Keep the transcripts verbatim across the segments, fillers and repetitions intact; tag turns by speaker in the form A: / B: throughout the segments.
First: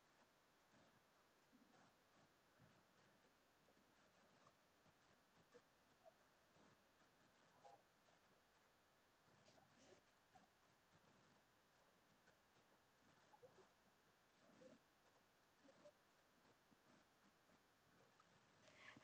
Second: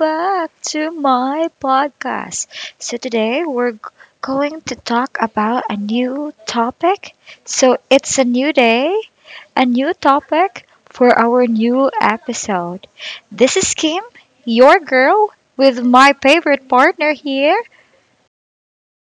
A: back to my podcast. So, today we're g- going to talk about a new topic. So, it's a new day, a new topic for our new episode. This is Kim, your girl, with my favorite partner here.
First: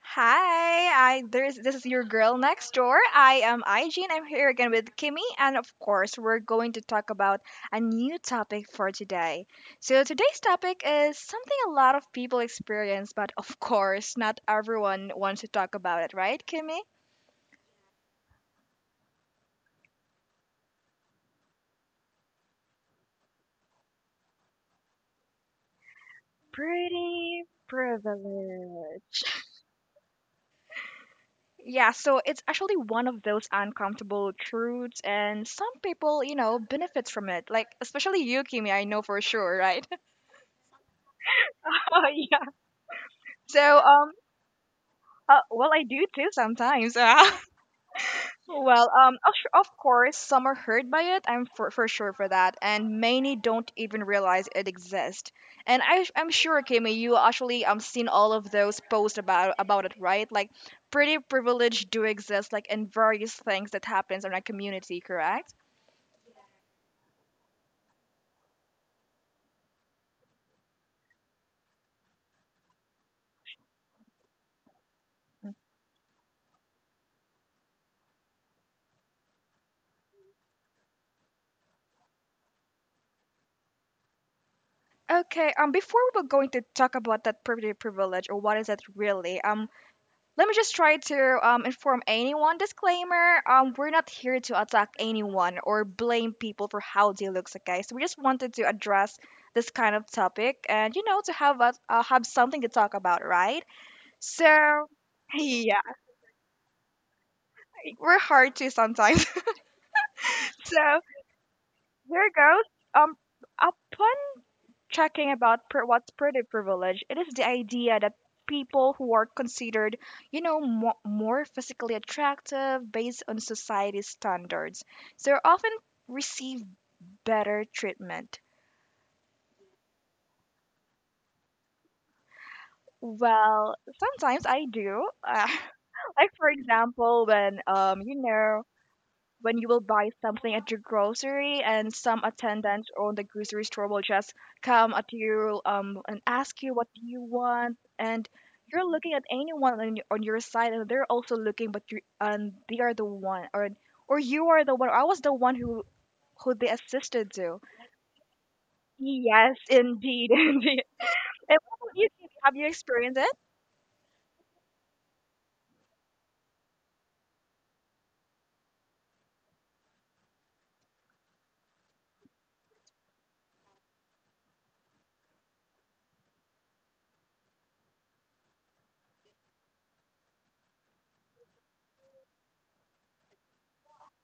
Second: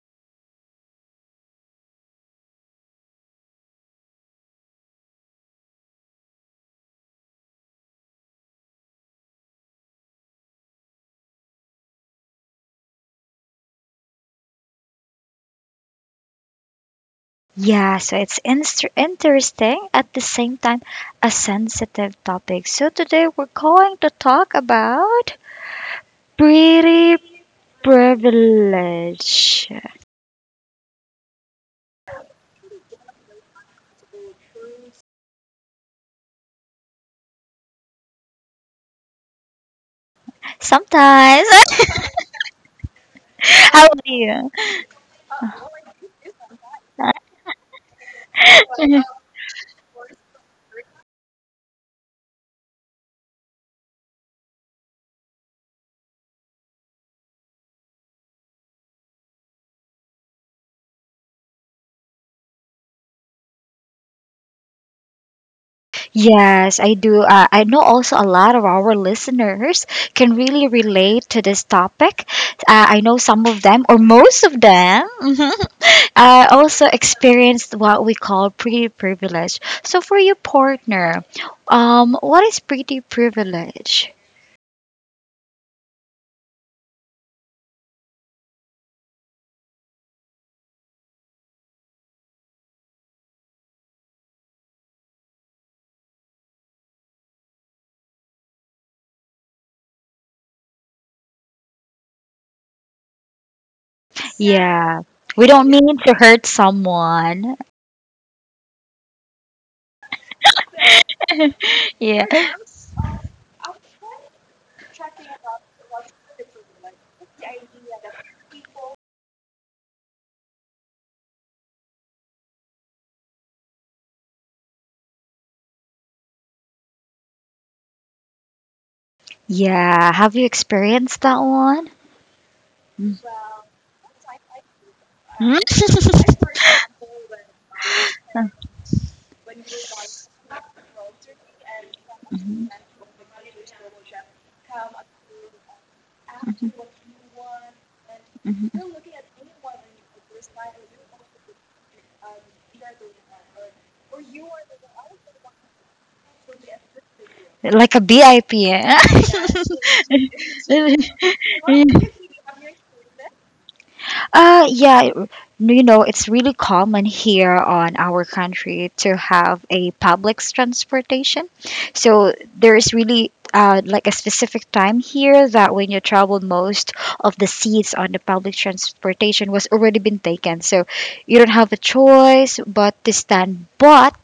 B: Hi, I there's this is your girl next door. I am I G and I'm here again with Kimmy, and of course we're going to talk about a new topic for today. So today's topic is something a lot of people experience, but of course not everyone wants to talk about it, right, Kimmy?
A: Yeah, so it's inst- interesting at the same time a sensitive topic. So, today we're going to talk about pretty
B: Pretty privilege.
A: privilege.
B: Yeah, so it's actually one of those uncomfortable truths, and some people, you know, benefits from it. Like especially you, Kimmy, I know for sure, right?
A: Sometimes.
B: Oh. So,
A: How about
B: um,
A: you?
B: uh, well, I do too sometimes. Well, um, of, su- of course, some are hurt by it. I'm for, for sure for that, and many don't even realize it exists. And I, I'm sure, Kimmy, you actually um seen all of those posts about about it, right? Like, pretty privilege do exist, like in various things that happens in our community, correct?
A: Yes, I do. Uh, I know also a lot of our listeners can really relate to this topic. Uh, I know some of them, or most of them, mhm, uh, also experienced what we call pretty privilege. So, for your partner, um, what is pretty privilege?
B: Okay, um, before we were going to talk about that pretty privilege or what is it really, um, let me just try to um, inform anyone disclaimer. Um, we're not here to attack anyone or blame people for how they look, okay? So guys, we just wanted to address this kind of topic and you know to have us uh, have something to talk about, right? So
A: Yeah, we don't
B: yeah,
A: mean to hurt someone.
B: we're hard to sometimes. So
A: yeah.
B: here goes. Um, upon talking about pr what's pretty privilege, it is the idea that people who are considered, you know, mo more physically attractive based on society's standards, so often receive better treatment.
A: Yeah, have you experienced that one? Mhm.
B: Well, sometimes I do. Like for example, when um, you know, when you will buy something at your grocery and some
A: Mhm,
B: attendant on the grocery store will just come at you, um, and ask you what do you want, and you're
A: mhm,
B: looking at anyone on your, on your side and they're also looking but you, and they are the one, or or you are the one, or I was the one who who they assisted to.
A: mhm. Like a B I P, eh?
B: Yes, indeed, indeed. And what about you, have you experienced it?
A: Uh, yeah, it- you know, it's really common here on our country to have a public transportation. So there is really uh, like a specific time here that when you travel, most of the seats on the public transportation was already been taken. So you don't have a choice but to stand. But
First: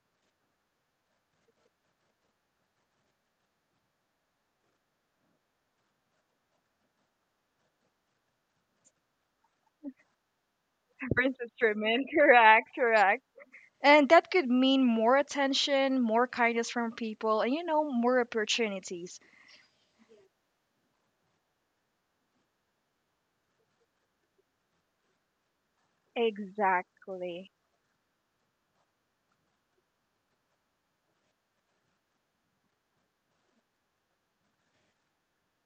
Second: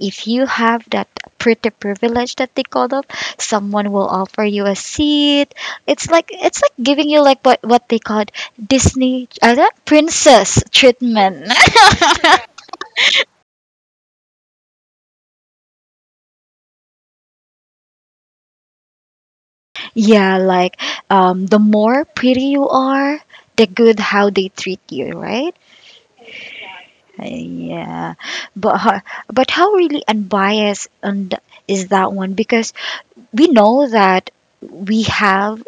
A: if you have that pretty privilege that they call them, someone will offer you a seat. It's like it's like giving you like what what they call Disney uh, that princess
B: Princess
A: treatment.
B: Truman, correct, correct. And that could mean more attention, more kindness from people, and you know, more opportunities.
A: Yeah, like um, the more pretty you are, the good how they treat you, right? Uh,
B: Exactly.
A: yeah, but ho- but how really unbiased and is that one? Because we know that we have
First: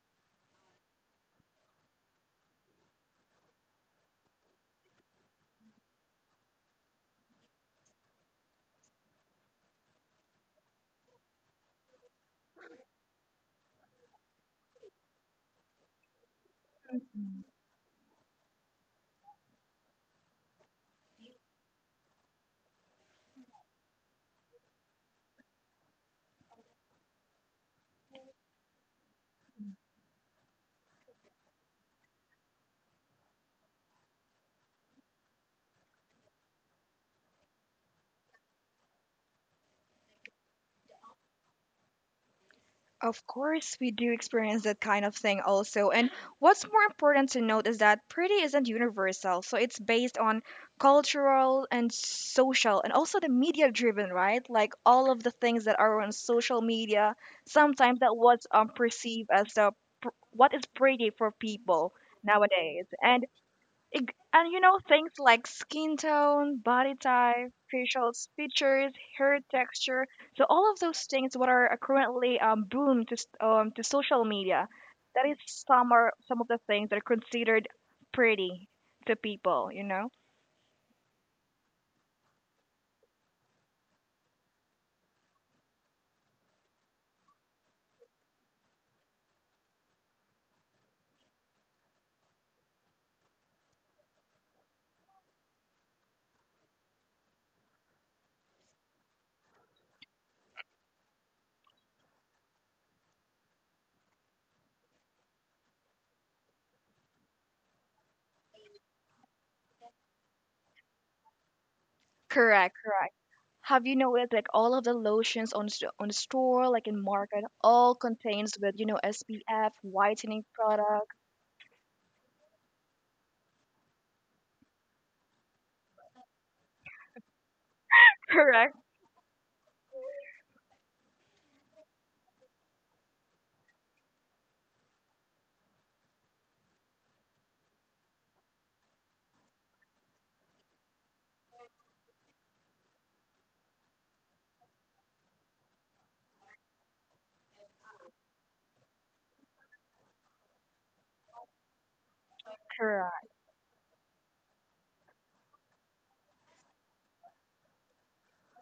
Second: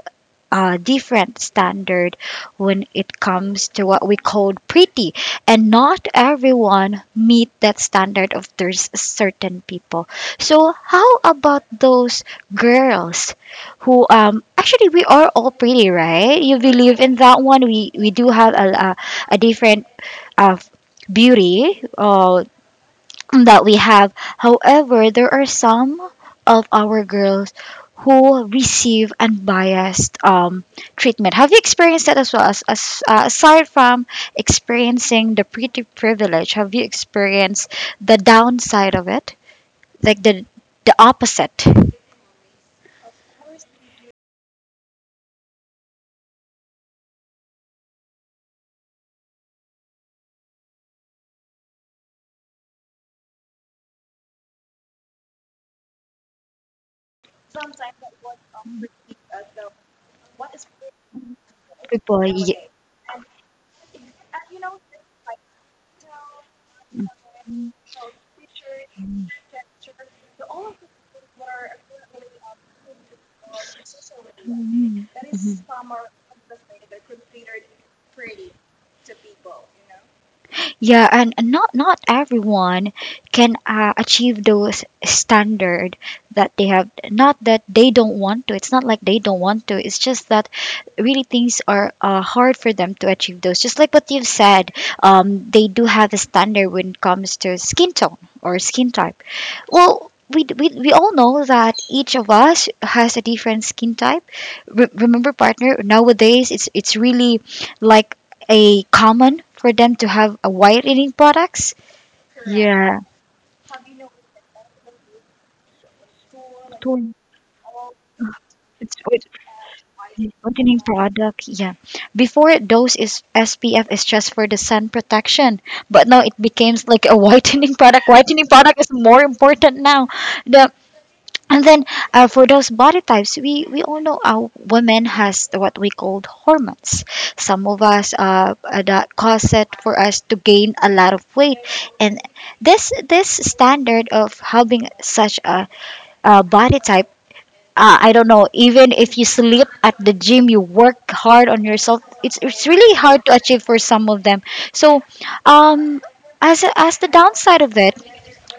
A: uh, different standard when it comes to what we call pretty, and not everyone meet that standard of there's certain people. So how about those girls who um actually we are all pretty, right? You believe in that
B: Mm.
A: one. We we do have a, a, a different uh, beauty uh, that we have. However, there are some of our girls who receive unbiased um, treatment. Have you experienced that as well? As, as uh, aside from experiencing the pretty privilege, have you experienced the downside of it, like the the opposite?
B: Of course, we do experience that kind of thing also. And what's more important to note is that pretty isn't universal. So it's based on cultural and social and also the media driven, right? Like all of the things that are on social media, sometimes that was, um, perceived as the pr- what is pretty for people
A: People, y-
B: nowadays. And Ig- And you know, things like skin tone, body type, facial features, hair texture. So all of those things what are currently um, boom to s- um, to social media.
A: Mhm.
B: That is some are some of the things that are considered pretty to people, you know.
A: Yeah, and not not everyone can uh, achieve those standard that they have. Not that they don't want to. It's not like they don't want to. It's just that really things are uh, hard for them to achieve those. Just like what you've said, um, they do have a standard when it comes to skin tone or skin type. Well, We, we, we all know that each of us has a different skin type. Re- remember, partner, nowadays it's it's really like a common for them to have a whitening products.
B: Correct.
A: Yeah,
B: Correct. Have you noticed like all of the lotions on s- on store like in
A: Tone-
B: market all contains with you
A: it's
B: know S P F
A: white-
B: whitening
A: whitening
B: product.
A: product. Yeah, before those is S P F is just for the sun protection, but now it becomes like a whitening product. Whitening
B: Correct.
A: product is more important now. The And then uh, For those body types, we, we all know our women has what we called hormones. Some of us uh, uh, that cause it for us to gain a lot of weight, and this this standard of having such a, a body type. Uh, I don't know. Even if you sleep at the gym, you work hard on yourself. It's it's really hard
B: Correct.
A: to achieve for some of them. So, um, as as the downside of it,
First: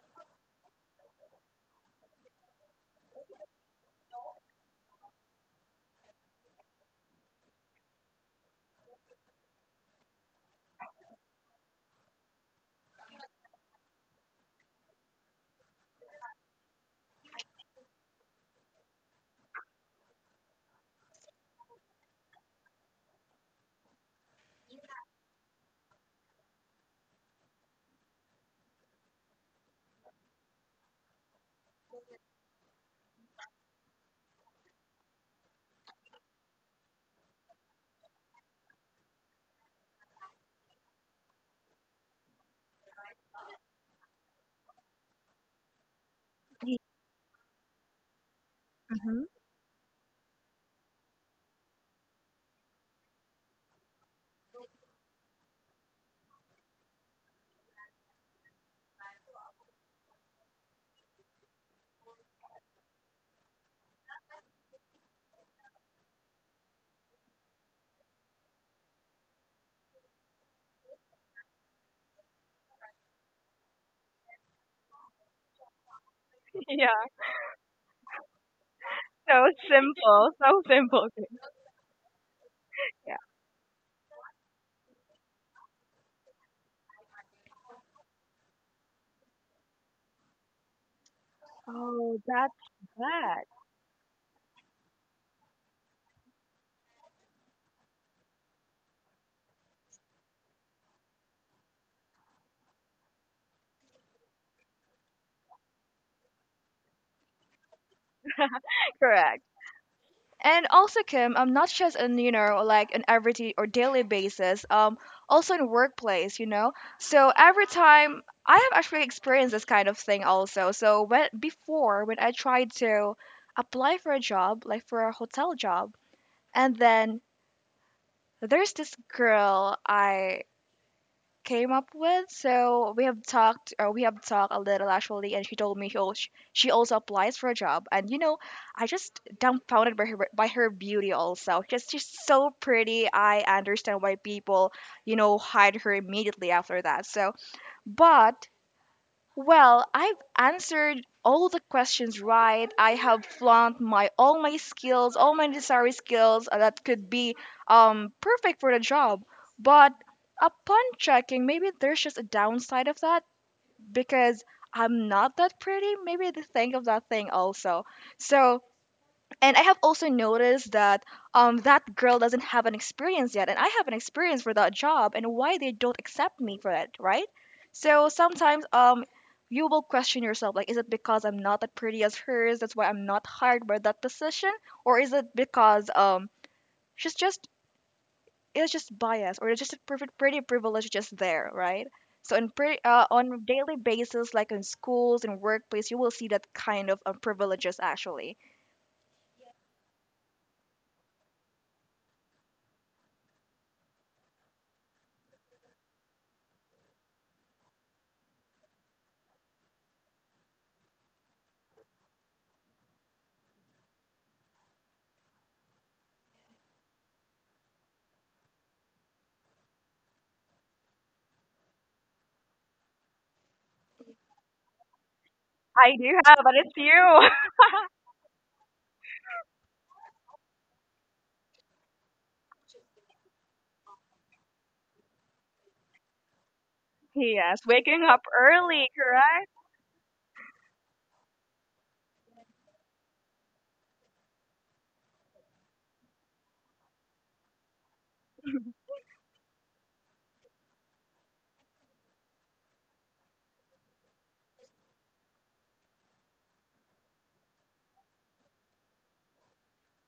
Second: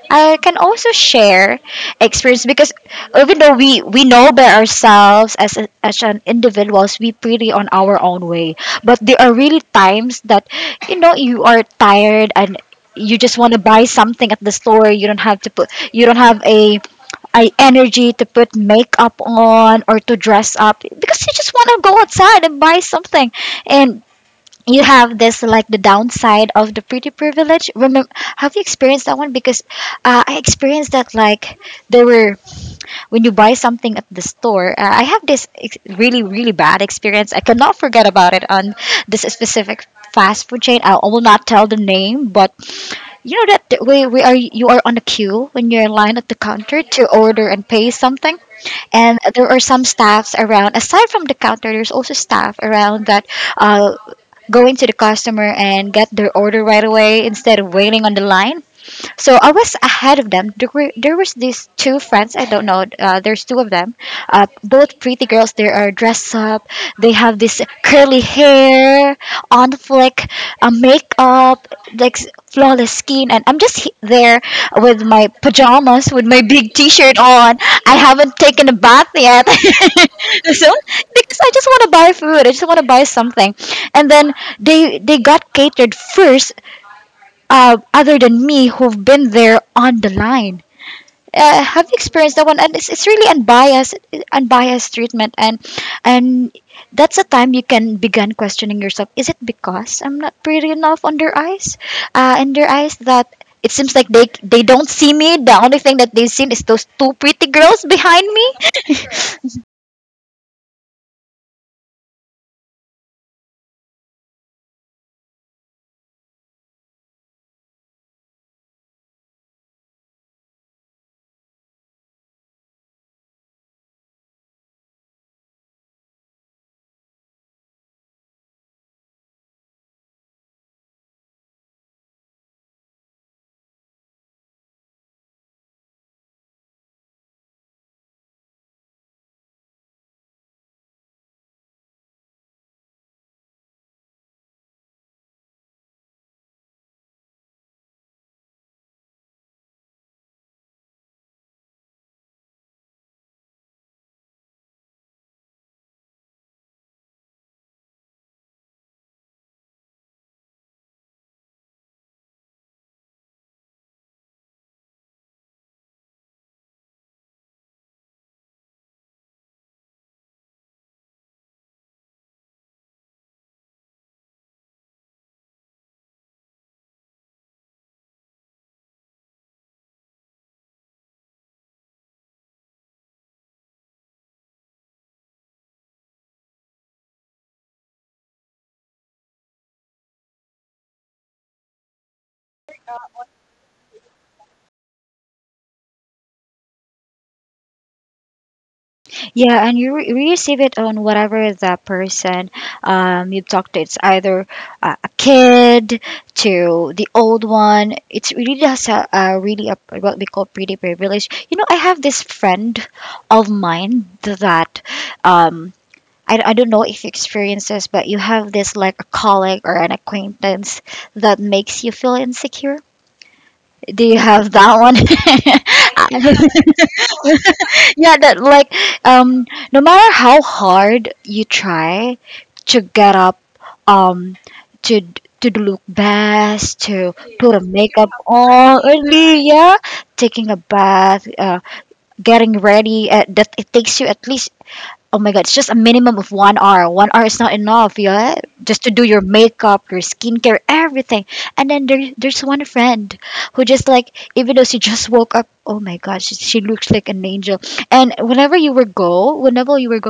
A: I can also share experience, because even though we we know by ourselves as a, as an individuals, we pretty on our own way, but there are really times that, you know, you are tired and you just want to buy something at the store. You don't have to put, you don't have a, a energy to put makeup on or to dress up because you just want to go outside and buy something, and you have this like the downside of the pretty privilege. Remember, have you experienced that one? Because uh, I experienced that, like, there were when you buy something at the store. uh, I have this ex- really really bad experience, I cannot forget about it on this specific fast food chain. I will not tell the name, but you know that th- we, we are you are on a queue when you're in line at the counter to order and pay something. And
B: Mhm.
A: there are some staffs around. Aside from the counter there's also staff around that uh, going to the customer and get their order right away instead of waiting on the line. So I was ahead of them. There were there was these two friends. I don't know. Uh, there's two of them. Uh, both pretty girls. They are dressed up. They have this curly hair, on flick, uh, makeup, like s- flawless skin, and I'm just he- there with my pajamas, with my big T-shirt
B: Yeah.
A: on. I haven't taken a bath yet.
B: So simple, so
A: So
B: simple, Kim.
A: because I just want to buy food, I just want to buy
B: Yeah.
A: something, and then they they got catered first uh, other than me who've been there on the line. Uh, have you
B: Oh,
A: experienced that one? And
B: that's
A: it's, it's really
B: bad.
A: unbiased, unbiased treatment, and and that's a time you can begin questioning yourself. Is it because I'm not pretty enough on their eyes? Uh, in their eyes, that it seems like they they don't see me. The only thing that they see is those two pretty girls behind me.
B: Correct. And also, Kim, um, not just on you know like an everyday or daily basis, um, also in workplace, you know. So every time I have actually experienced this kind of thing also. So when before when I tried to apply for a job, like for a hotel job, and then there's this girl I came up with. So we have talked, or we have talked a little actually, and she told me she al- sh- she also applies for a job. And you know, I just dumbfounded by her by her beauty also. Just she's so pretty. I understand why people, you know, hide her immediately after that. So, but well, I've answered all the questions right. I have flunked my all my skills, all my necessary skills, uh, that could be um perfect for the job. But upon checking, maybe there's just a downside of that because I'm not that pretty. Maybe they think of that thing also. So, and I have also noticed that um, that girl doesn't have an experience yet, and I have an experience for that job, and why they don't accept me for it, right? So sometimes, um, you will question yourself, like, is it because I'm not that pretty as hers? That's why I'm not hired by that position, or is it because, um, she's just, it's just bias, or it's just a perfect pretty privilege just there, right? So in pretty uh, on a daily basis, like in schools and workplace, you will see that kind of uh, privileges actually.
A: Yeah, and you re- receive it on whatever the person um, you've talked to. It's either uh, a kid to the old one. It's really just a, a really a, what we call pretty privilege. You know, I have this friend of mine that um, I, I don't know if you experience this, but you have this like a colleague or an acquaintance that makes you feel insecure. Do you have that one?
B: I do have, but it's you.
A: Yeah, that like um no matter how hard you try to get up um to to look best, to put a
B: Yes, waking
A: makeup
B: up
A: on
B: early,
A: early,
B: correct?
A: yeah, taking a bath, uh, getting ready, uh, that it takes you at least, oh my god, it's just a minimum of one hour. One hour is not enough, yeah? Just to do your makeup, your skincare, everything. And then there, there's one friend who just like, even though she just woke up, oh my god, she, she looks like an angel. And whenever you were go, whenever you were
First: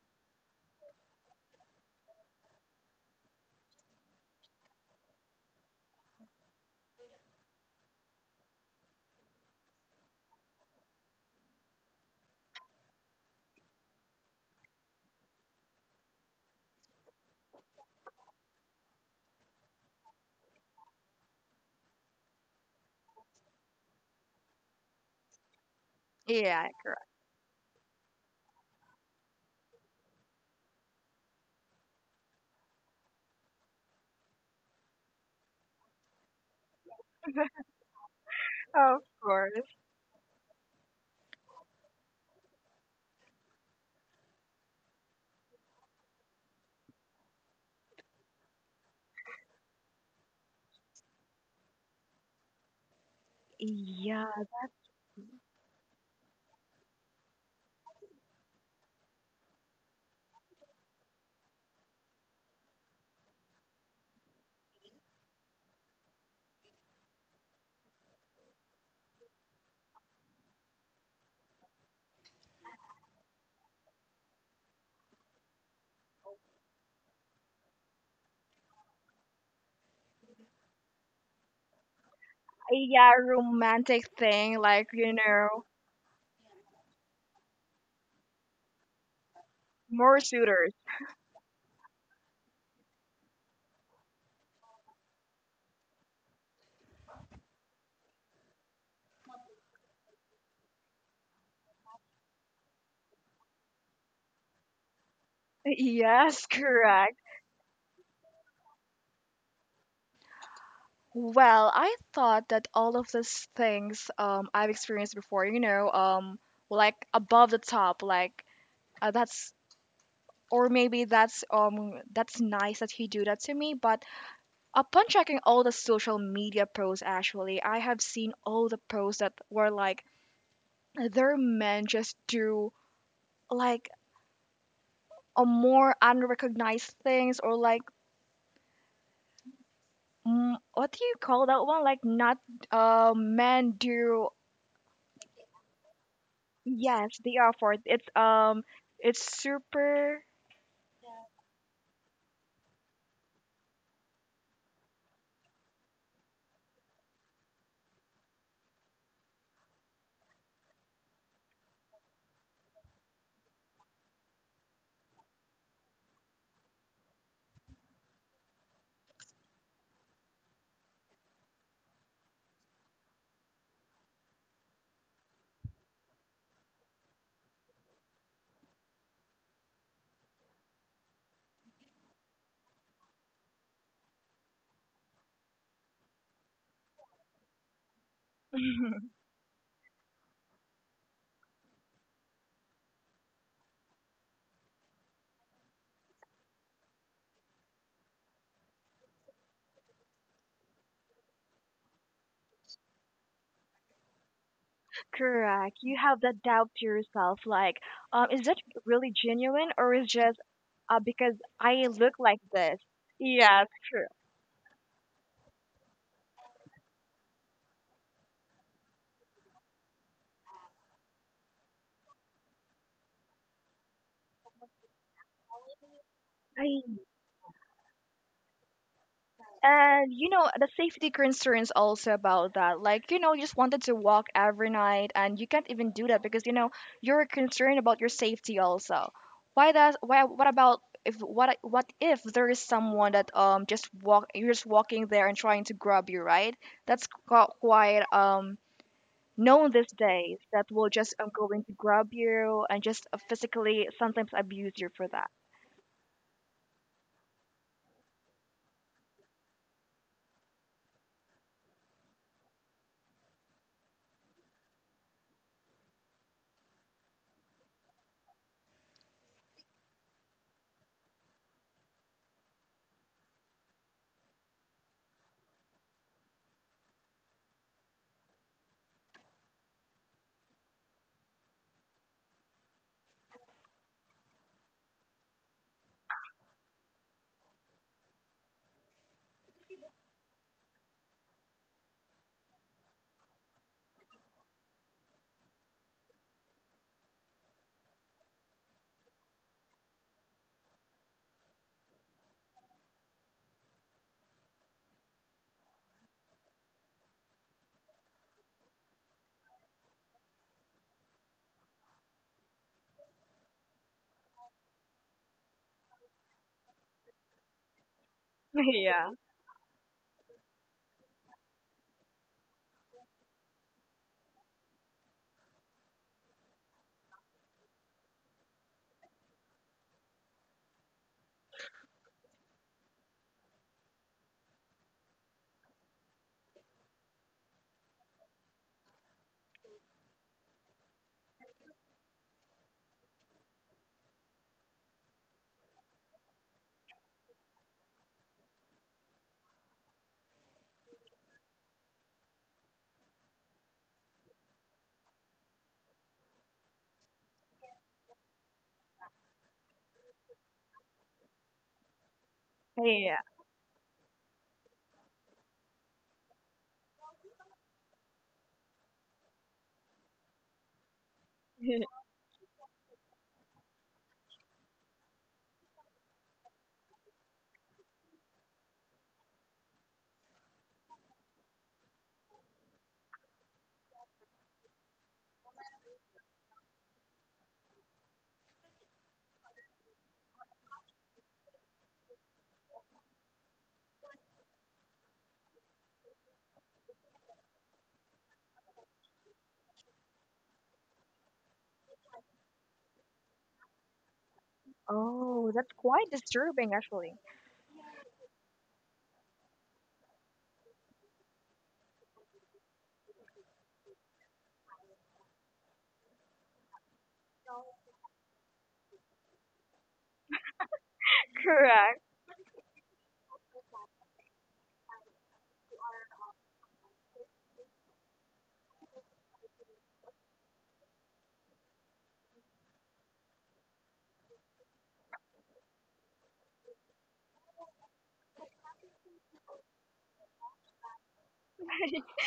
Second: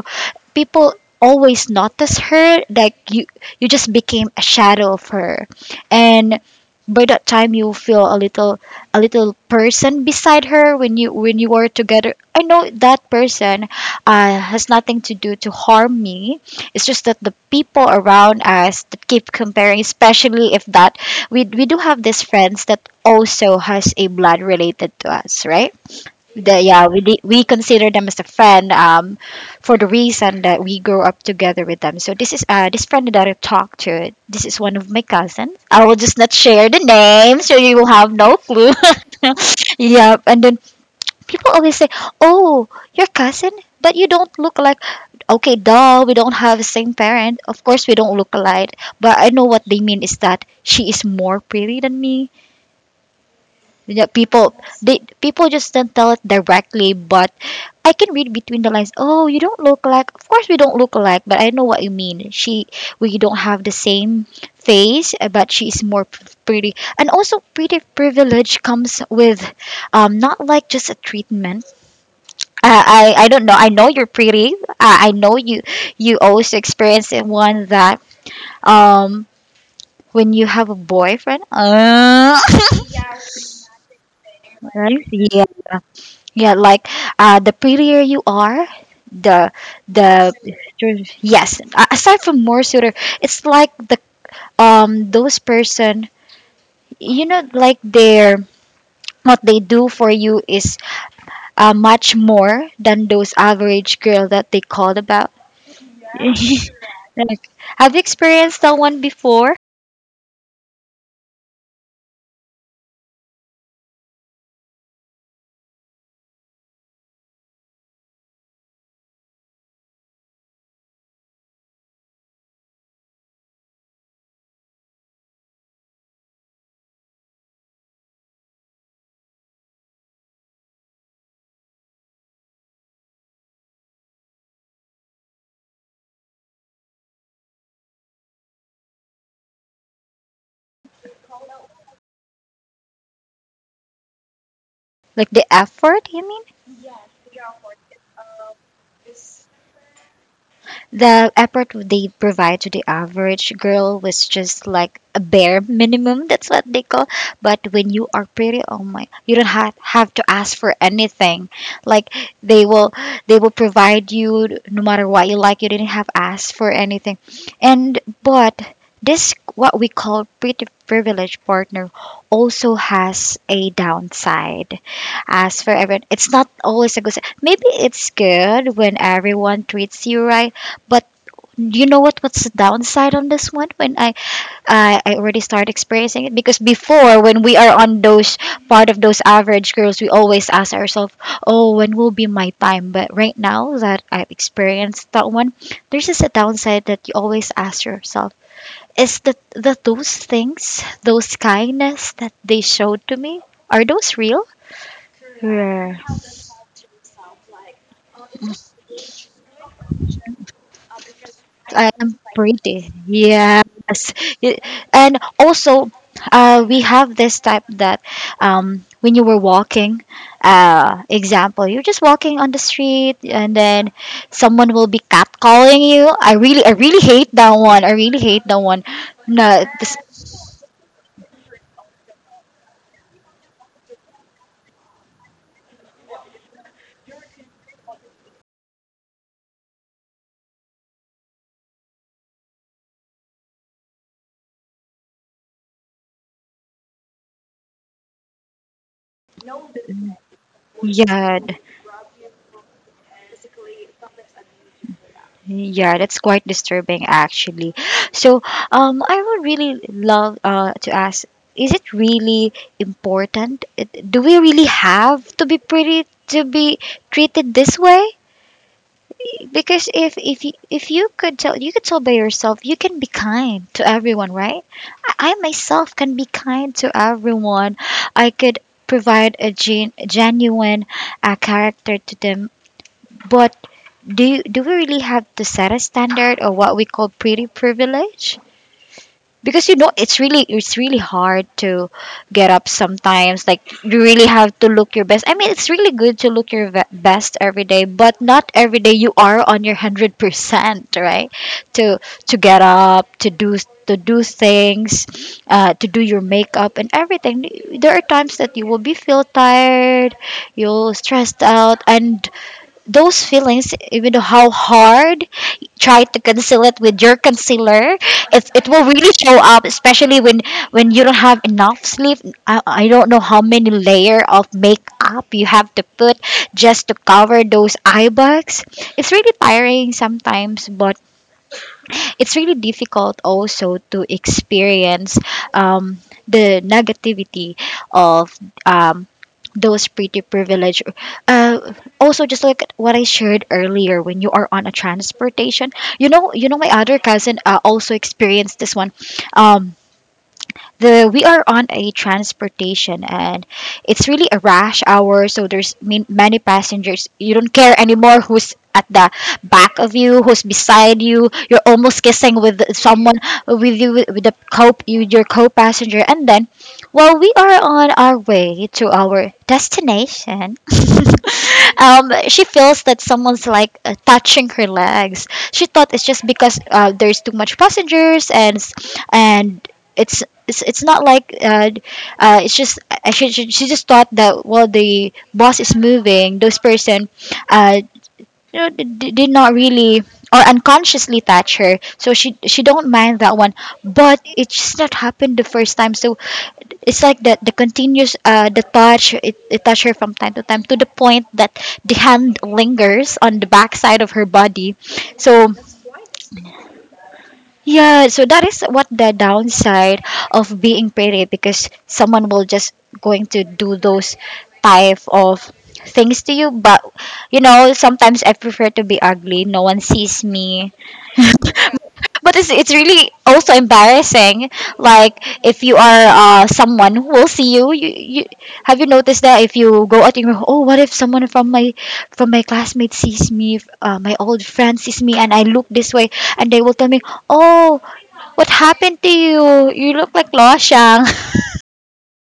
A: people always notice her, like you you just became a shadow of her, and by that time you feel a little, a little person beside her when you when you are together. I know that person uh, has nothing to do to harm me. It's just that the people around us that keep comparing, especially if that we we do have these friends that also has a blood related to us, right? the
B: Yeah,
A: Yeah, we
B: correct.
A: de- we consider them as a friend, um, for the reason that we grow up together with them. So this is uh this friend that I talked to, this is one of my cousins. I will just not share the name so you will have no clue.
B: Of course.
A: Yeah, and then people always say, oh, your cousin, that you don't look like. Okay, duh, we don't have the same parent. Of course we don't look alike, but I know what they mean is that she is more pretty than me. Yeah,
B: Yeah,
A: people they people just don't tell it directly, but I can read between the lines. Oh, you don't look like. Of course, we don't look alike, but I know what you mean. She, we don't have the same face, uh, but she's more p- pretty. And also, pretty privilege comes with, um, not like just a treatment. I, I, I don't know. I know you're pretty. I, I know you, you also experience it one that, um, when you have a boyfriend. Uh,
B: yeah, romantic thing, like,
A: Well,
B: you
A: yeah.
B: know,
A: Yeah, like uh, the prettier you are, the
B: more
A: the
B: suitors.
A: yes. a- Aside from more suitor, it's like the um those person, you know, like their what they do for you is uh, much more than those average girl that they called about.
B: Yes, correct.
A: Like, have you experienced that one before?
B: Well, I thought that all of these things, um, I've experienced before, you know, um, like above the top, like uh, that's or maybe that's um that's nice that he do that to me. But upon checking all the social media posts, actually, I have seen all the posts that were like their men just do like a more unrecognized things or like, mm, what do you call that one like not uh men do,
A: Like the effort, you mean?
B: yes they are for it. It's um it's super.
A: The effort they provide to the average girl was just like a bare minimum. That's what they call. But when you are pretty, oh my, you don't have, have to ask for anything. Like they will, they will provide you no matter what you like. You didn't have asked for anything, and but this what we call pretty privileged partner also has a downside. As for everyone, it's not always a good si, maybe it's good when everyone treats you right, but you know what? What's the downside on this one? When I I, I already started experiencing it because before, when we are on those part of those average girls, we always ask ourselves, "Oh, when will be my time?" But right now that I've experienced that one, there's just a downside that you always ask yourself: Is that that those things, those kindness that they showed to me, are those real?
B: Correct, you
A: Yeah.
B: have that doubt to yourself like, um is that really genuine or is just uh because I
A: I
B: look
A: am
B: like this.
A: pretty.
B: Yes.
A: Yes. Y- And also, uh, we have this type that um, when you were walking, uh, example, you're just walking on the street and then someone will be catcalling you. I really, I
B: True.
A: really hate that one. I really hate that one. No, this,
B: And you know, the safety concerns also about that. Like, you know, you just wanted to walk every night and you can't even do that because you know, you're concerned about your safety also. Why does why what about if what what if there is someone that um just walk you're just walking there and trying to grab you, right? That's qu- quite um known these days that will just um
A: yeah,
B: going to grab you and just uh, physically sometimes abuse you for that.
A: yeah, that's quite disturbing actually. So, um, I would really love uh, to ask, is it really important? It- Do we really have to be pretty to be treated this way? Because if if you, if you could tell, you could tell by yourself, you can be kind to everyone, right? I, I myself can be kind to everyone. I could provide a gen- genuine uh, character to them, but do do we really have to set a standard or what we call pretty privilege, because you know it's really it's really hard to get up sometimes. Like, you really have to look your best. I mean, it's really good to look your ve- best every day, but not every day you are on your one hundred percent, right? To to get up to do, to do things, uh, to do your makeup and everything. There are times that you will be feel tired, you'll stressed out, and those feelings, even though how hard try to conceal it with your concealer, it, it will
B: Yeah.
A: really show up, especially when when you don't have enough sleep. I, I don't know how many layer of makeup you have to put just to cover those eye bags. It's really tiring sometimes, but it's really difficult also to experience um, the negativity of um, those pretty privilege. Uh, Also, just like what I shared earlier, when you are on a transportation, you know, you know, my other cousin uh, also experienced this one. Um, the We are on a transportation, and it's really a rush hour, so there's min- many passengers. You don't care anymore who's at the back of you, who's beside you. You're almost kissing with
B: Yeah.
A: someone with you with the co with your co-passenger, and then while we are on our way to our destination, um she feels that someone's like uh, touching her legs. She thought it's just because uh, there's too much passengers, and s- and it's it's, it's not like, uh, uh, it's just, uh, she, she, she just thought that while the boss is moving those person, uh, you know, d- did not really or unconsciously touch her, so she she don't mind that one. But it just not happened the first time, so it's like that the continuous uh the touch, it, it touch her from time to time, to the point that the hand lingers on the backside of her body.
B: Oh,
A: So
B: that's quite disturbing actually.
A: yeah, so that is what the downside of being pretty, because someone will just going to do those type of things to you. But you know sometimes I prefer to be ugly, no one sees me.
B: Correct.
A: But it's, it's really also embarrassing, like if you are uh, someone who will see you, you you have, you noticed that if you go out in your oh what if someone from my from my classmates sees me, if uh, my old friend sees me and I look this way, and they will tell me, "Oh, what happened to you you look like lo shang."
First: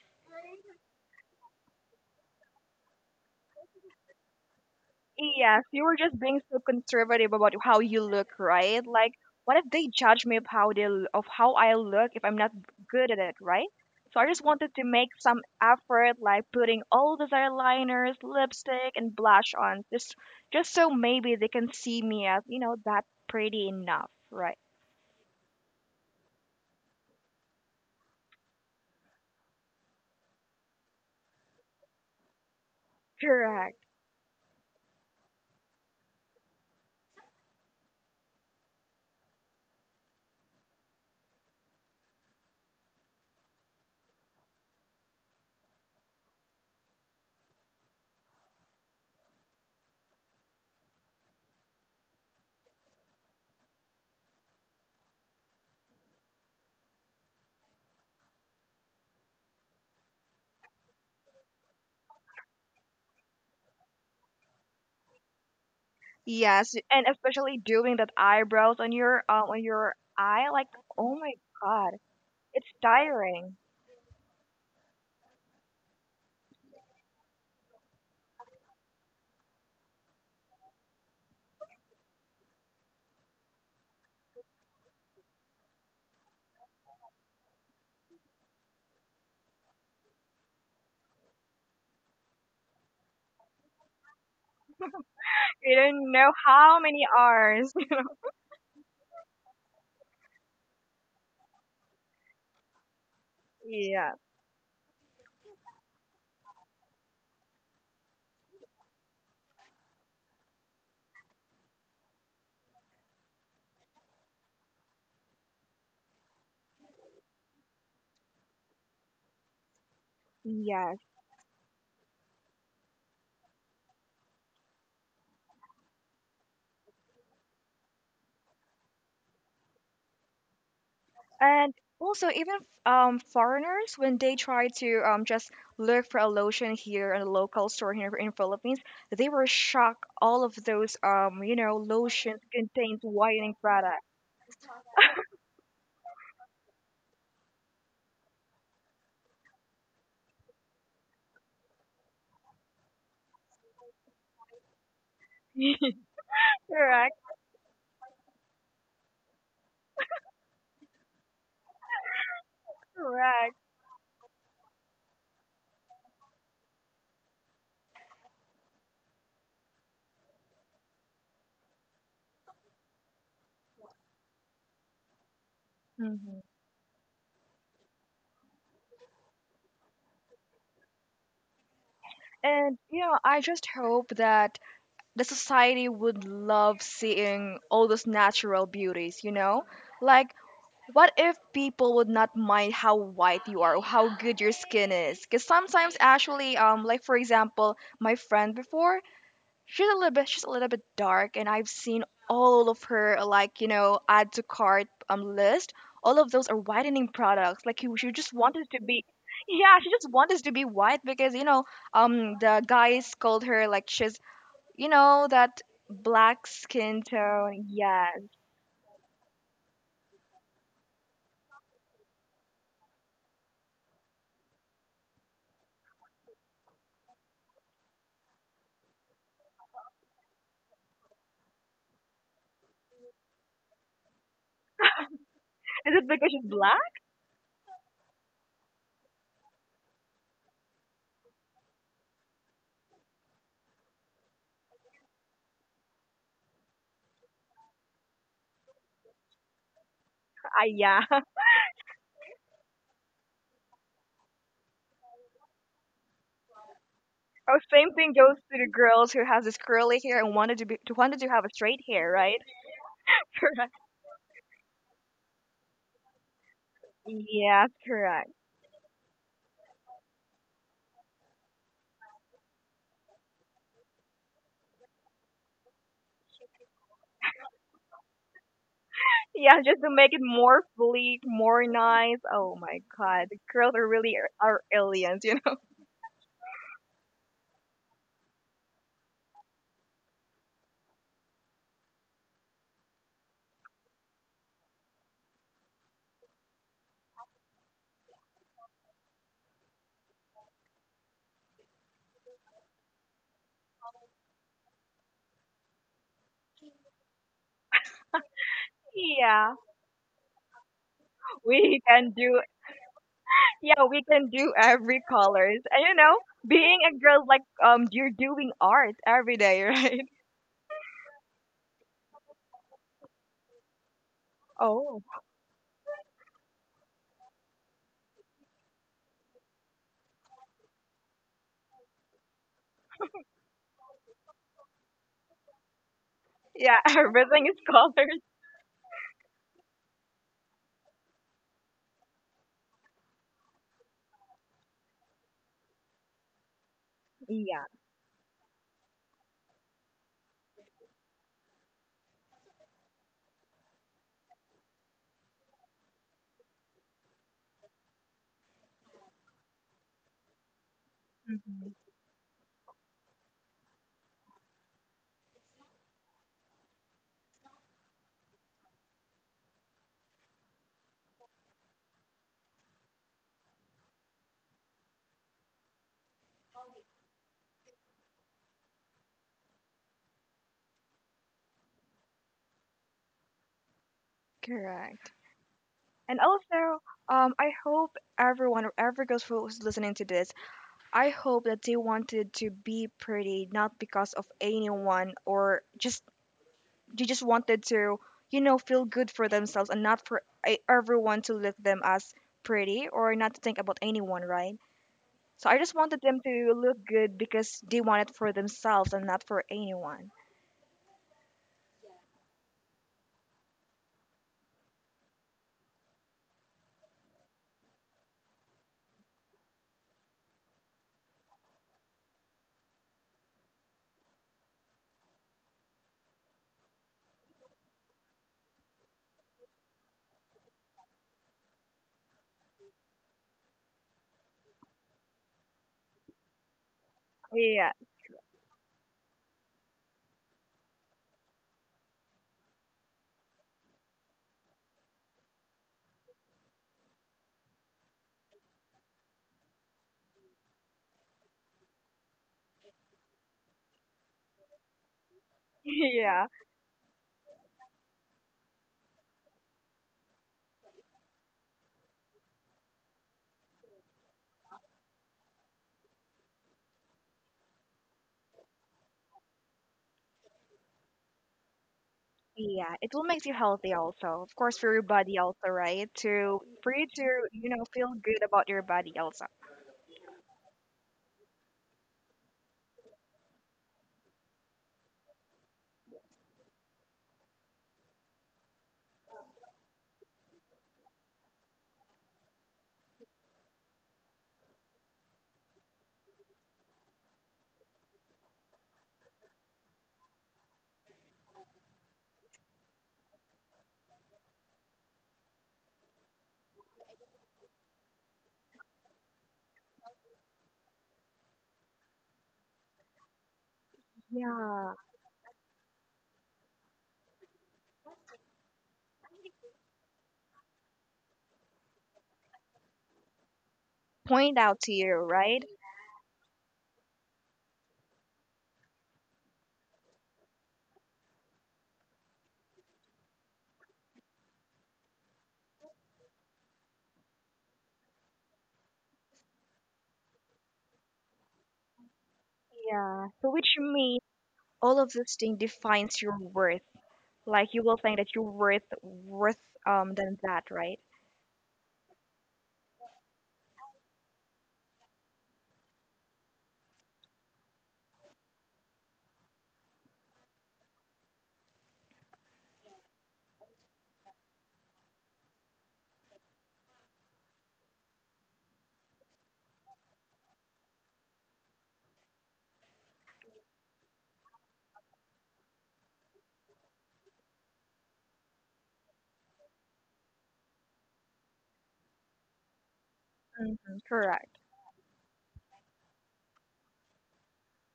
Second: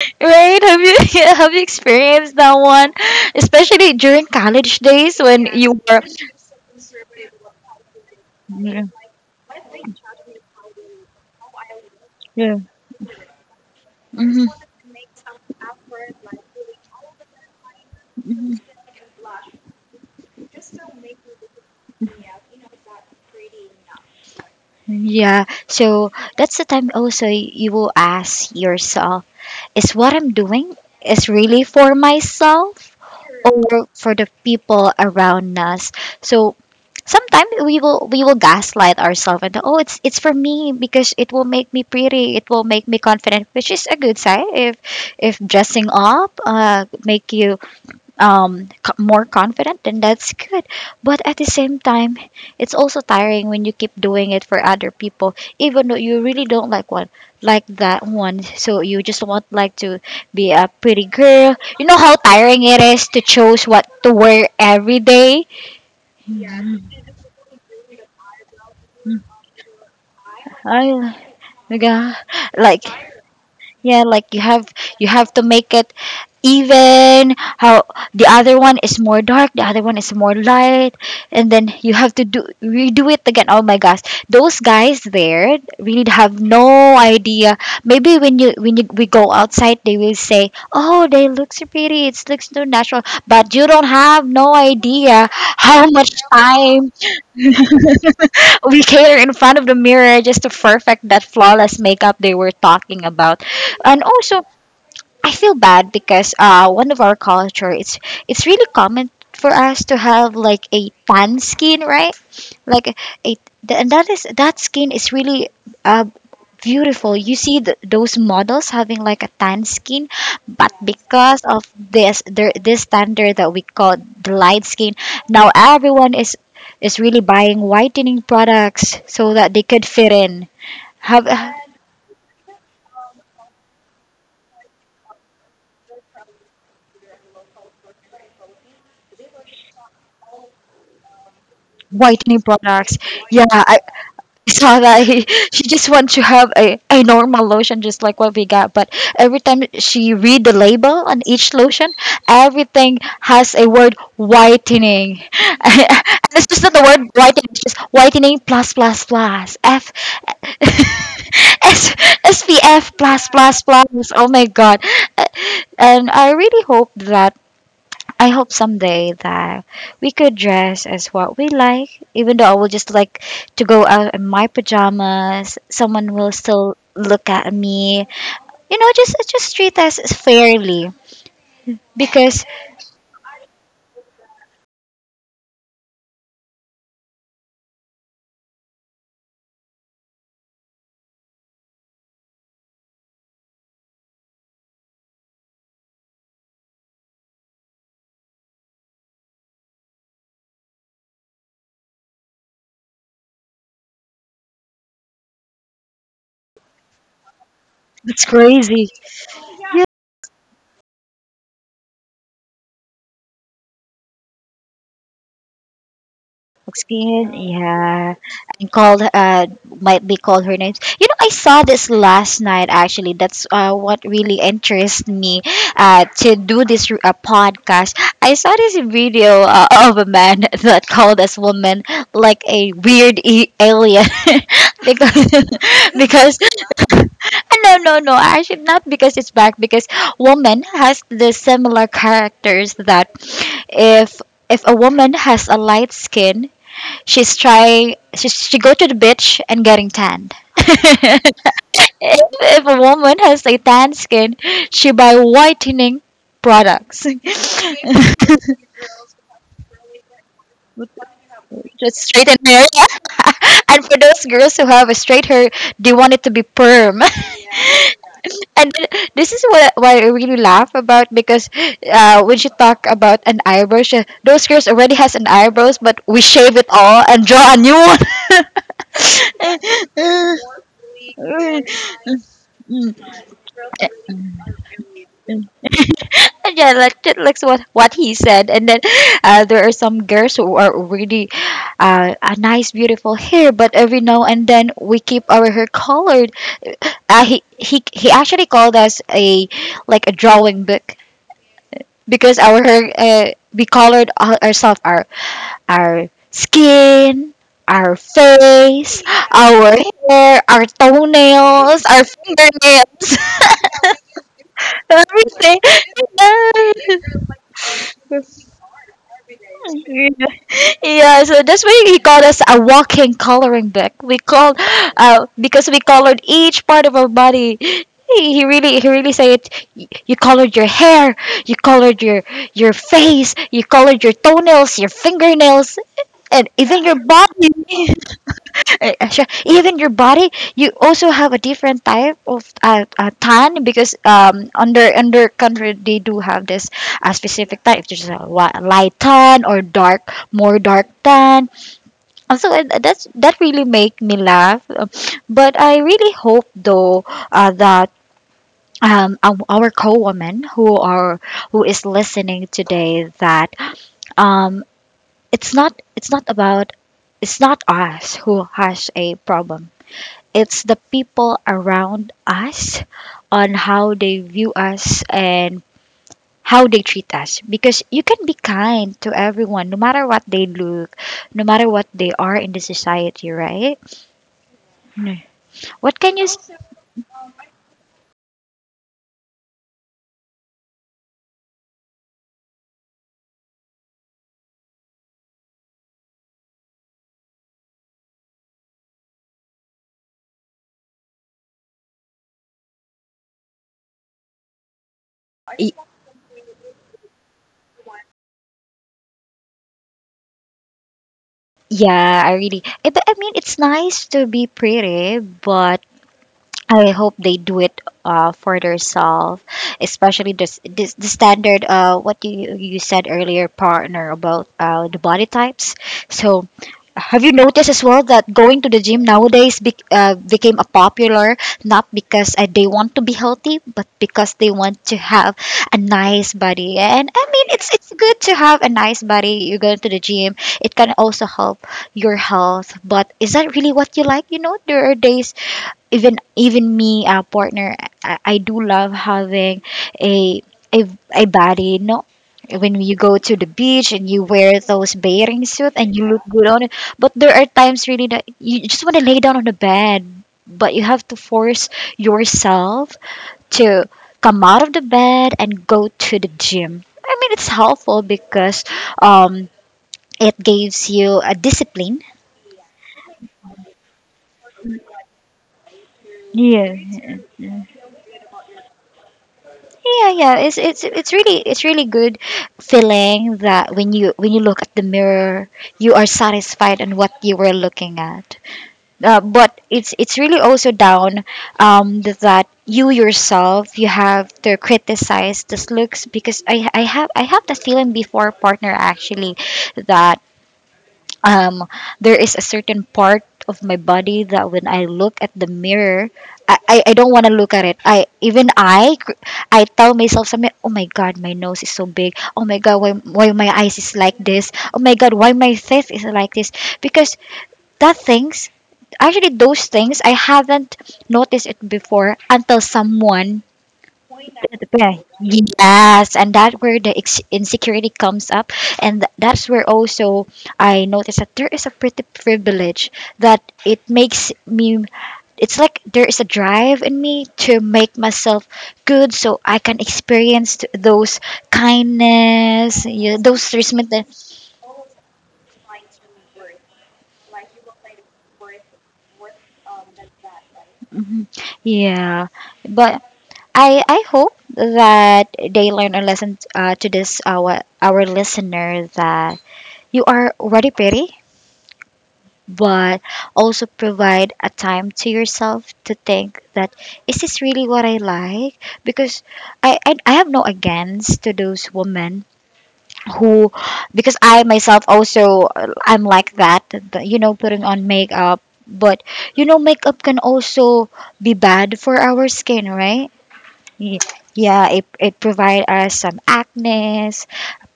A: Right, have you yeah, have you experienced that one, especially during college days when
B: Yes,
A: you
B: you were
A: were?
B: just being so conservative about how you look,
A: Yeah.
B: right? Like, what if they judge me of how they l- of how I look if I'm not
A: Yeah.
B: good at it, right? So I just
A: Mhm.
B: wanted to make some effort, like putting all these eyeliners,
A: Mhm.
B: lipstick, and blush on, just just so maybe they can see me as you know that pretty enough, right?
A: Yeah, so that's the time also you will ask yourself: is what I'm doing is really for myself
B: Correct.
A: or for the people around us? So sometimes we will we will gaslight ourselves, and oh, it's it's for me, because it will make me pretty, it will make me confident, which is a good side. If if dressing up uh make you um co- more confident, then that's good. But at the same time, it's also tiring when you keep doing it for other people, even though you really don't like one, like that one. So you just want like to be a pretty girl. You know how tiring it is to choose what to wear every day.
B: Yes,
A: Mm,
B: and especially doing that eyebrows on your uh, on your eye, like
A: I,
B: oh my
A: like,
B: god,
A: uh,
B: it's
A: like,
B: tiring.
A: yeah, like, you have, you have to make it even. How the other one is more dark, the other one is more light, and then you have to do redo it again. Oh my gosh, those guys there really have no idea. Maybe when you, when you, we go outside, they will say, "Oh, they look so pretty, it looks so natural." But you don't have no idea
B: We
A: how
B: don't
A: much
B: know how
A: time
B: many R's.
A: we cater in front of the mirror just to perfect that flawless makeup they were talking about. And
B: Yeah.
A: also, I feel bad because uh one of our culture, it's it's really common for us to have like a tan skin, right? Like, a th- and that is that skin is really uh beautiful. You see th those models having like a tan skin, but
B: Yes,
A: because of this, there this standard that we call the light skin, now everyone is is really buying whitening products so that they could fit in. Have uh,
B: and also even f- um, foreigners when they try to um, just look for a lotion here in a local store here in Philippines, they were shocked. All of those, um, you know, lotions
A: Whitening products.
B: contains
A: Yeah,
B: whitening
A: I
B: product.
A: saw that. He, she just wants to have a, a normal lotion, just like what we got, but every time she read the label on each lotion, everything has a word whitening. And it's just not the word
B: Correct.
A: whitening, it's just whitening plus plus plus F, S S P F plus
B: Correct.
A: plus plus, oh my god. Uh, and I really hope that, I hope someday that we could dress as what we like, even though I will just like to go out in my pajamas, someone will
B: Hmm.
A: still look at me. You know, just just treat us fairly, because
B: And you know, I just hope that the society would love seeing all those natural beauties. You know, like what if people would not mind how white you are or how good your skin is? Because sometimes, actually, um, like for example, my friend before, she's a little bit, she's a little bit dark, and I've seen all of her like you know add to cart um list. All of those are whitening products. Like you, she
A: it's
B: just wanted to
A: crazy.
B: be. Yeah, she just wanted to be white because you know, um, the guys called her like she's, you know, that black skin
A: Skin,
B: tone. Yes.
A: yeah, and called uh might be called her names. You know, I saw this last night, actually. That's uh what really interests me uh to do this uh, podcast. I saw this video uh, of a man that called this woman like a weird e- alien, because
B: Is it because
A: because
B: she's black?
A: no, no, no. Actually, not because it's back. Because woman has the similar characters that, if if a woman has a light skin, she's trying. She, she go to the beach and getting tanned.
B: I, yeah.
A: if, if a woman has a tan skin, she buy whitening products.
B: Oh, same thing goes to the girls who has this curly hair and wanted to be to wanted to have a straight
A: Just
B: hair,
A: straighten
B: right?
A: hair.
B: Correct.
A: And for those girls who have a straight hair, they want it to be perm.
B: Yes, correct.
A: And this is what, what I really laugh about, because uh, when she talk about an eyebrow, she, those girls already has an eyebrows, but we shave it all and draw a new
B: Yeah, just to make it more sleek, more
A: one.
B: nice. Oh my
A: Mm,
B: god, the girls are really are aliens, you
A: mm.
B: know.
A: And yeah, like that- like what what he said, and then uh, there are some girls who are really uh, a nice, beautiful hair, but every now and then we keep our hair colored. Uh, he he he actually called us a, like a drawing book, because our hair, uh, we colored our- ourselves, our our skin, our face,
B: Yeah,
A: our hair, our
B: we
A: toenails, our
B: can do.
A: fingernails,
B: Yeah, we can do every colors,
A: everything.
B: and you know, being a girl like, um, you're doing art every day, right?
A: Yeah, yeah, so that's why he called us a walking coloring book. We called
B: Oh.
A: uh, because we colored each part of our body. He, he really he really said it. "Y- You colored your hair, you colored your your face, you colored your toenails, your fingernails, and
B: Yeah,
A: even your
B: everything
A: body,
B: is colors.
A: uh, uh, sure. Even your body, you also have a different type of uh, uh, tan, because um under under country, they do have this uh, specific
B: Yeah.
A: type, just a wa- light tan, or dark more dark tan. Also, uh, that's that really make me laugh. Um, but I really hope, though, uh, that um, our our co-woman who are who
B: Mhm.
A: is listening today, that um, it's not it's not about, it's not us who has a problem, it's the people around us, on how they view us and how they treat us. Because you can be kind to everyone, no matter what they look, no matter what they are in the society, right?
B: Correct.
A: Mm. What can
B: And
A: you? s-
B: also, um, I hope everyone, or every girl who's listening to this, I hope that they wanted to be pretty, not because of anyone, or just they just wanted to, you know, feel good for themselves, and not for e- everyone to look them as pretty, or not to think about anyone, right? So I just
A: y-
B: wanted them to look good because they want it for themselves and not for anyone.
A: Yeah, I really. eh, But I mean, it's nice to be pretty, but I hope they do it uh, for themselves, especially this, this the standard uh what you you said earlier, partner, about uh the body types. So have you noticed as well that going to the gym nowadays be, uh, became a popular, not because uh, they want to be healthy, but because they want to have a nice body. And I mean,
B: Yeah.
A: it's it's good to have a nice body. You go to the gym; it can also help your health. But is that really what you like? You know, there are days even even me uh, partner, I, I do love having a a a body, no, when you go to the beach and you wear those bathing suit and you look,
B: Yeah.
A: yeah, good on it, but there are times really that you just want to lay down on the bed, but you have to force yourself to come out of the bed and go to the gym. I mean, it's helpful because um it gives you a discipline.
B: Yeah, it will make you healthy also. Of course, for your body also, right? To for
A: Yeah,
B: you to, you know, feel good about your body also.
A: yeah, yeah, it's it's it's really it's really good feeling that when you, when you look at the mirror, you are satisfied on what you were looking at. uh, but it's it's really also down, um that you yourself you have to criticize this looks, because i i have, I have the feeling before, partner, actually that, um there is a certain part of my body that when I look at the mirror, I, I, I don't want to look at it. I even I cr- I tell myself something. Oh my god, my nose is so big. Oh my god, why why my eyes is like this?
B: Yeah.
A: Oh my god, why my teeth is like this? Because that things actually, those things I haven't noticed it before until someone.
B: Point out to you, right?
A: Yes, and that's where the ex- insecurity comes up, and th- that's where also I noticed that there is a pretty privilege that it makes me. It's like there is a drive in me to make myself good, so I can experience t- those kindness,
B: Yeah,
A: yeah,
B: so
A: those
B: which
A: treatment.
B: means
A: That,
B: all of this thing defines your worth. Like you will think that you're worth worth um than that, right?
A: mhm, yeah, but I I hope that they learn a lesson, uh, to this, our our listener, that you are already pretty, but also provide a time to yourself to think that, is this really what I like? Because I I, I have no against to those women who, because I myself also, uh, I'm like that, the- you know, putting on makeup. But you know, makeup can also be bad for our skin, right?
B: Mm-hmm,
A: Ye-
B: correct.
A: yeah, it, it provide us some acne,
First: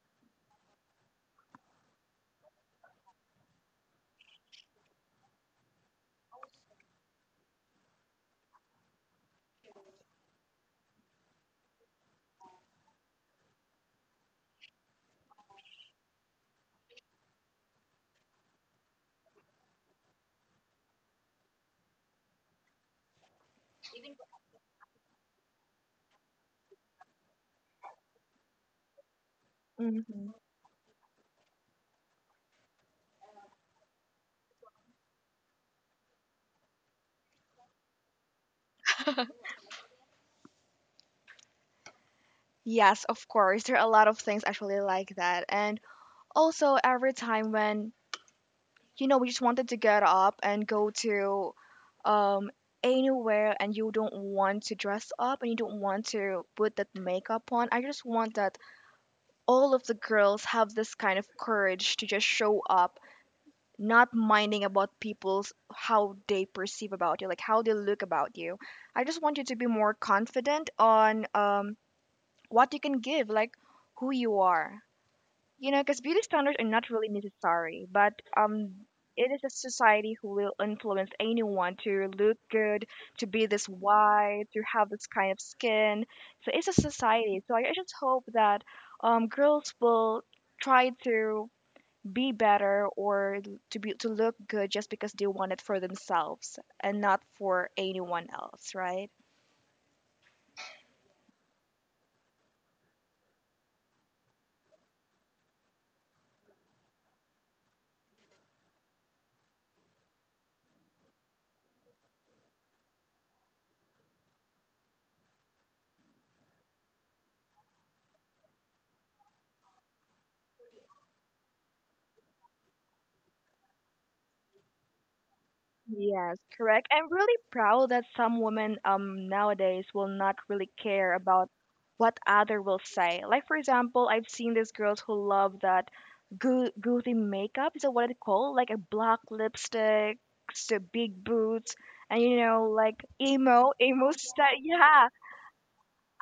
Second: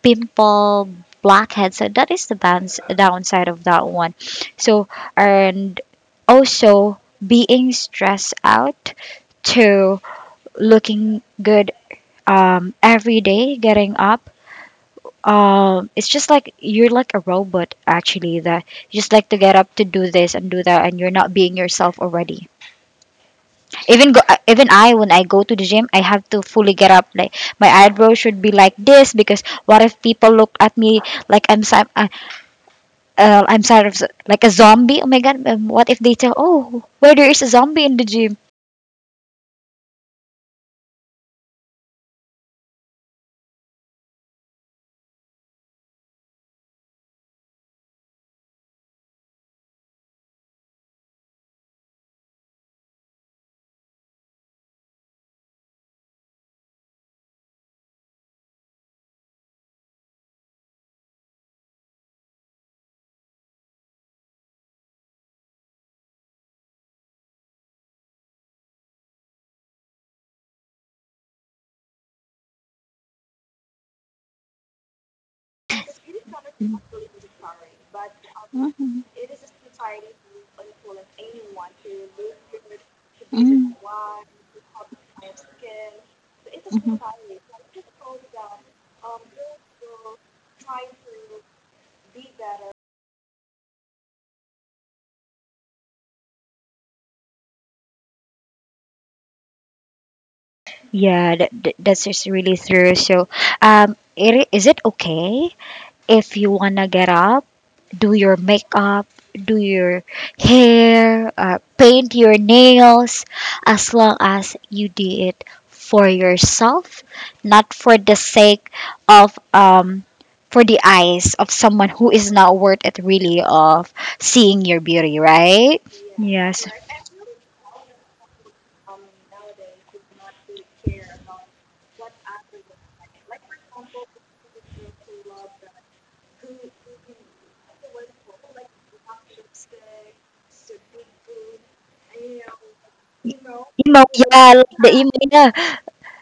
A: pimple, blackhead, so that is the bounce, downside of that one. So, and also, being stressed out to looking good, um, every day getting up, um, it's just like you're like a robot actually, that you just like to get up to do this and do that, and you're not being yourself already. Even go uh, even I when I go to the gym, I have to fully get up, like my eyebrows should be like this, because what if people
B: Hmm.
A: look at me like I'm some uh, uh, I'm sort of like a zombie. Oh my god, um, what if they tell, oh, where there is a zombie in the gym?
B: Yes, of course. There are a lot of things actually like that. And also every time when you know, we just wanted to get up and go to um, anywhere, and you don't want to dress up and you don't want to put that makeup on. I just want that all of the girls have this kind of courage to just show up, not minding about people's how they perceive about you, like how they look about you. I just want you to be more confident on, um, what you can give, like who you are. You know, because beauty standards are
A: Mhm.
B: not really necessary, but, um, it is a society who will influence anyone to look good, to
A: Mhm.
B: be this
A: Mhm.
B: white, to have this kind of skin. So it's a society. So I, I just hope that, um, girls will try to be better or to be to look good just because they want it for themselves and not for anyone else, right?
A: Yeah, that, that, that's just really true. So, um, it, is it okay if you wanna get up, do your makeup, do your hair, uh, paint your nails, as long as you do it for yourself, not for the sake of, um for the eyes of someone who is not worth it, really, of seeing your beauty, right?
B: Yes,
A: Yes.
B: correct. I'm really proud that some women um nowadays will not really care about what other will say. Like for example, I've seen these girls who love that goo- goothy makeup. Is that what it called? Like a black lipstick, so big boots, and you know, like emo,
A: Emo,
B: emo
A: yeah, I
B: style.
A: like the
B: Yeah,
A: emo, yeah.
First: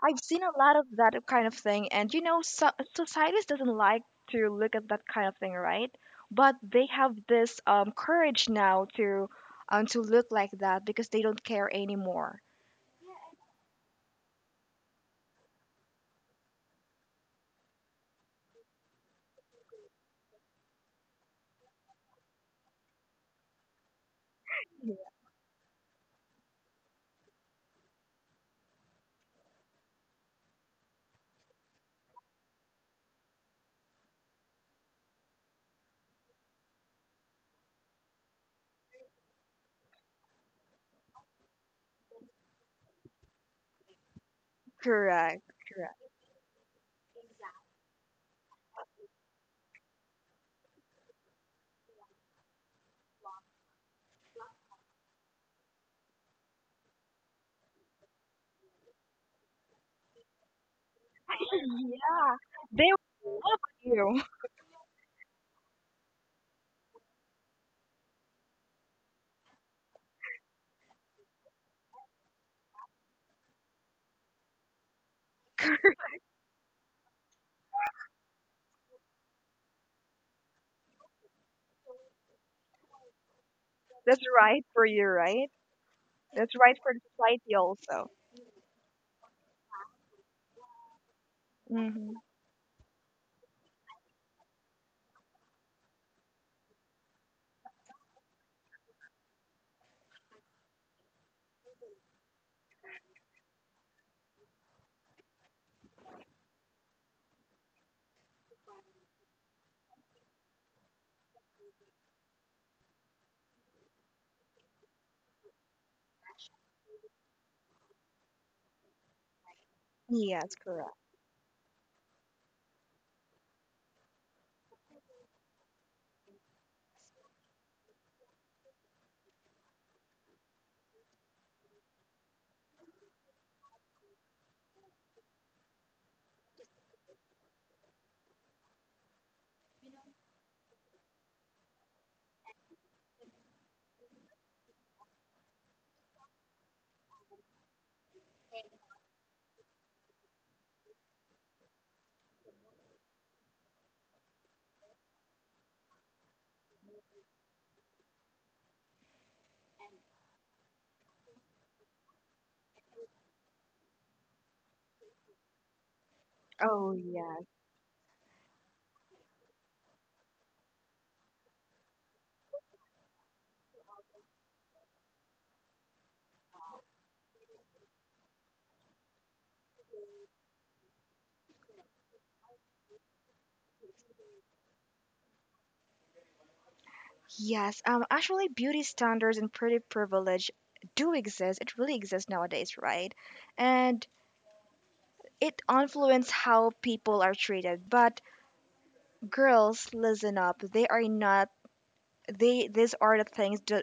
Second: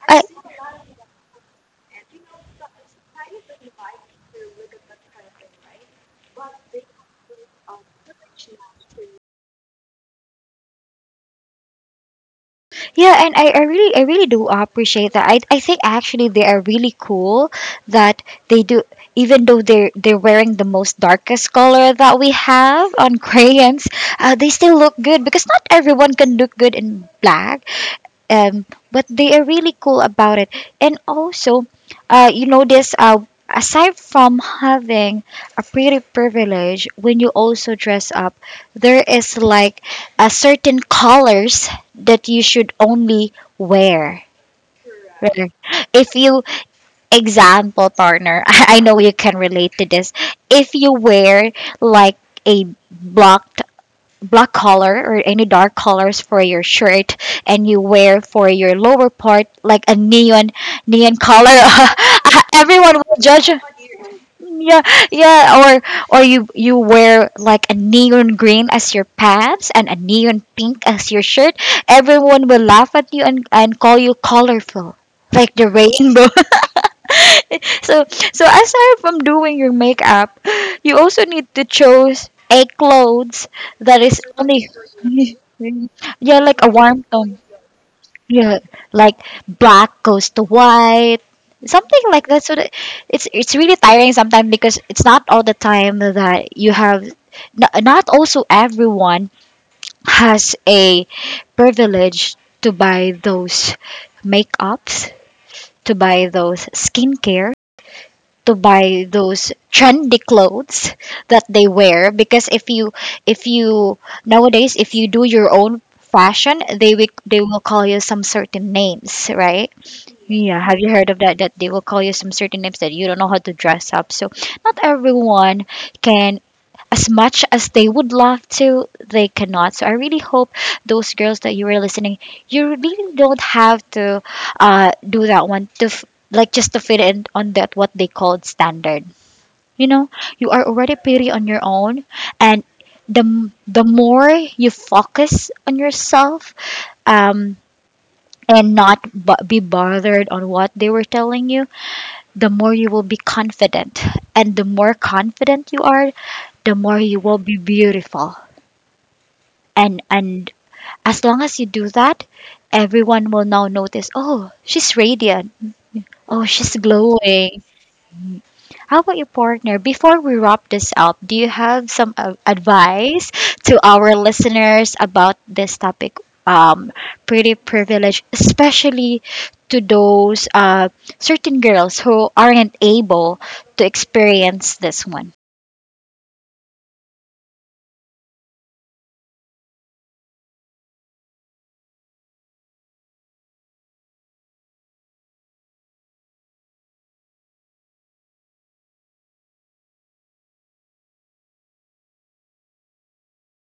B: I've
A: I,
B: seen a lot of that kind of thing, and you know, so- society doesn't like to look at that kind of thing, right? But they have this, um, courage now to, um, to look like that because they don't care anymore.
A: yeah, and I, I really, I really do appreciate that. I I think actually they are really cool, that they do, even though they're they're wearing the most darkest color that we have on crayons, uh, they still look good, because not everyone can look good in black, um, but they are really cool about it. And also, uh, you notice, uh, aside from having a pretty privilege, when you also dress up, there is like a certain colors that you should only wear.
B: Correct.
A: Right.
B: Correct.
A: If you, example, partner, I know you can relate to this. If you wear like a black black color or any dark colors for your shirt, and you wear for your lower part like a neon neon color,
B: Yeah, they
A: everyone will judge.
B: love you.
A: Yeah, yeah, or or you you wear like a neon green as your pants and a neon pink as your shirt. Everyone will laugh at you and and call you colorful, like the rainbow. So, so aside from doing your makeup, you also need to choose a clothes that is
B: That's right
A: only
B: for you, right?
A: yeah,
B: That's
A: like a
B: right for the
A: warm tone.
B: society also.
A: Yeah, like black goes to white, something
B: Hmm.
A: like that. So that it's it's really tiring sometimes, because it's not all the time that you have. Not Not also everyone has a privilege to buy those makeups, to buy those skincare, to buy those trendy clothes that they wear. Because if you if you nowadays, if you do your own fashion, they will they will call you some certain names, right?
B: Yes,
A: Yeah, have you
B: correct.
A: heard of that? That they will call you some certain names, that you don't know how to dress up. So not everyone can, as much as they would love to, they cannot. So I really hope those girls that you were listening, you really don't have to, uh, do that one to f- like just to fit in on that what they called standard. You know, you are already pretty on your own, and the the more you focus on yourself, um, and not b- be bothered on what they were telling you, the more you will be confident. And the more confident you are, the more you will be beautiful. And and as long as you do that, everyone will now notice, oh, she's radiant. Oh, she's
B: Oh yes.
A: glowing. How about your partner? Before we wrap this up, do you have some uh, advice to our listeners about this topic? Um, pretty privileged, especially to those uh, certain girls who aren't able to experience this one.
B: Yes, um, actually, beauty standards and pretty privilege do exist. It really exists nowadays, right? And it influences how people are treated. But girls, listen up. They are not. They these are the things. Do,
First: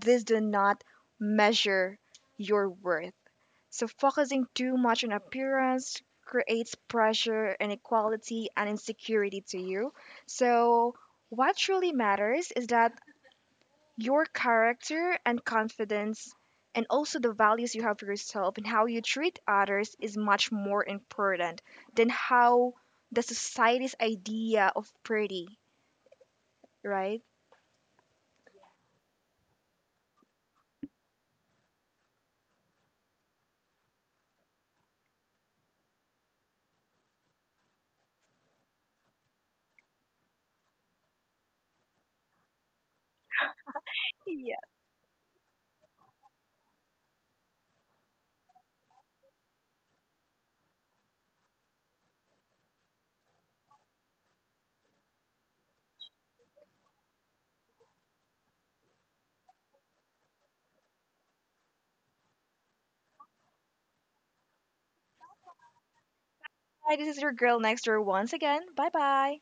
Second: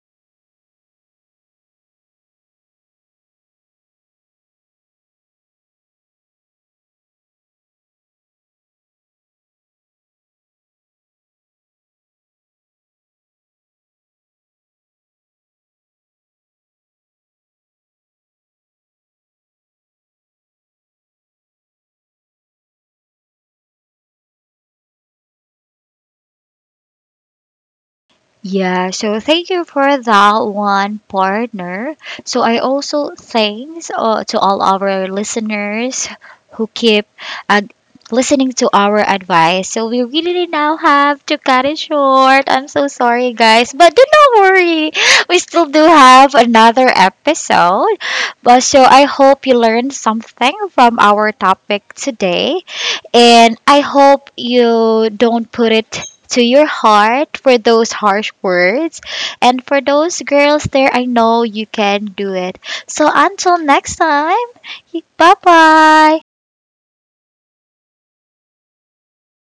B: these do not measure your worth. So focusing too much on appearance creates pressure, inequality, and insecurity to you. So what truly matters is that your character and confidence, and also the values you have for yourself and how you treat others, is much more important than how the society's idea of pretty, right?
A: Yeah, so thank you for that one, partner. So I also thanks, uh, to all our listeners who keep, uh, listening to our advice. So we really now have to cut it short. I'm so sorry, guys, but do not
B: Yeah.
A: worry. We still do have another episode. But so I hope you learned something from our topic today, and I hope you don't put it to your heart for those harsh words. And for those girls there, I know you can do it. So until next time, bye bye.
B: Hi, this is your girl next door once again. Bye bye.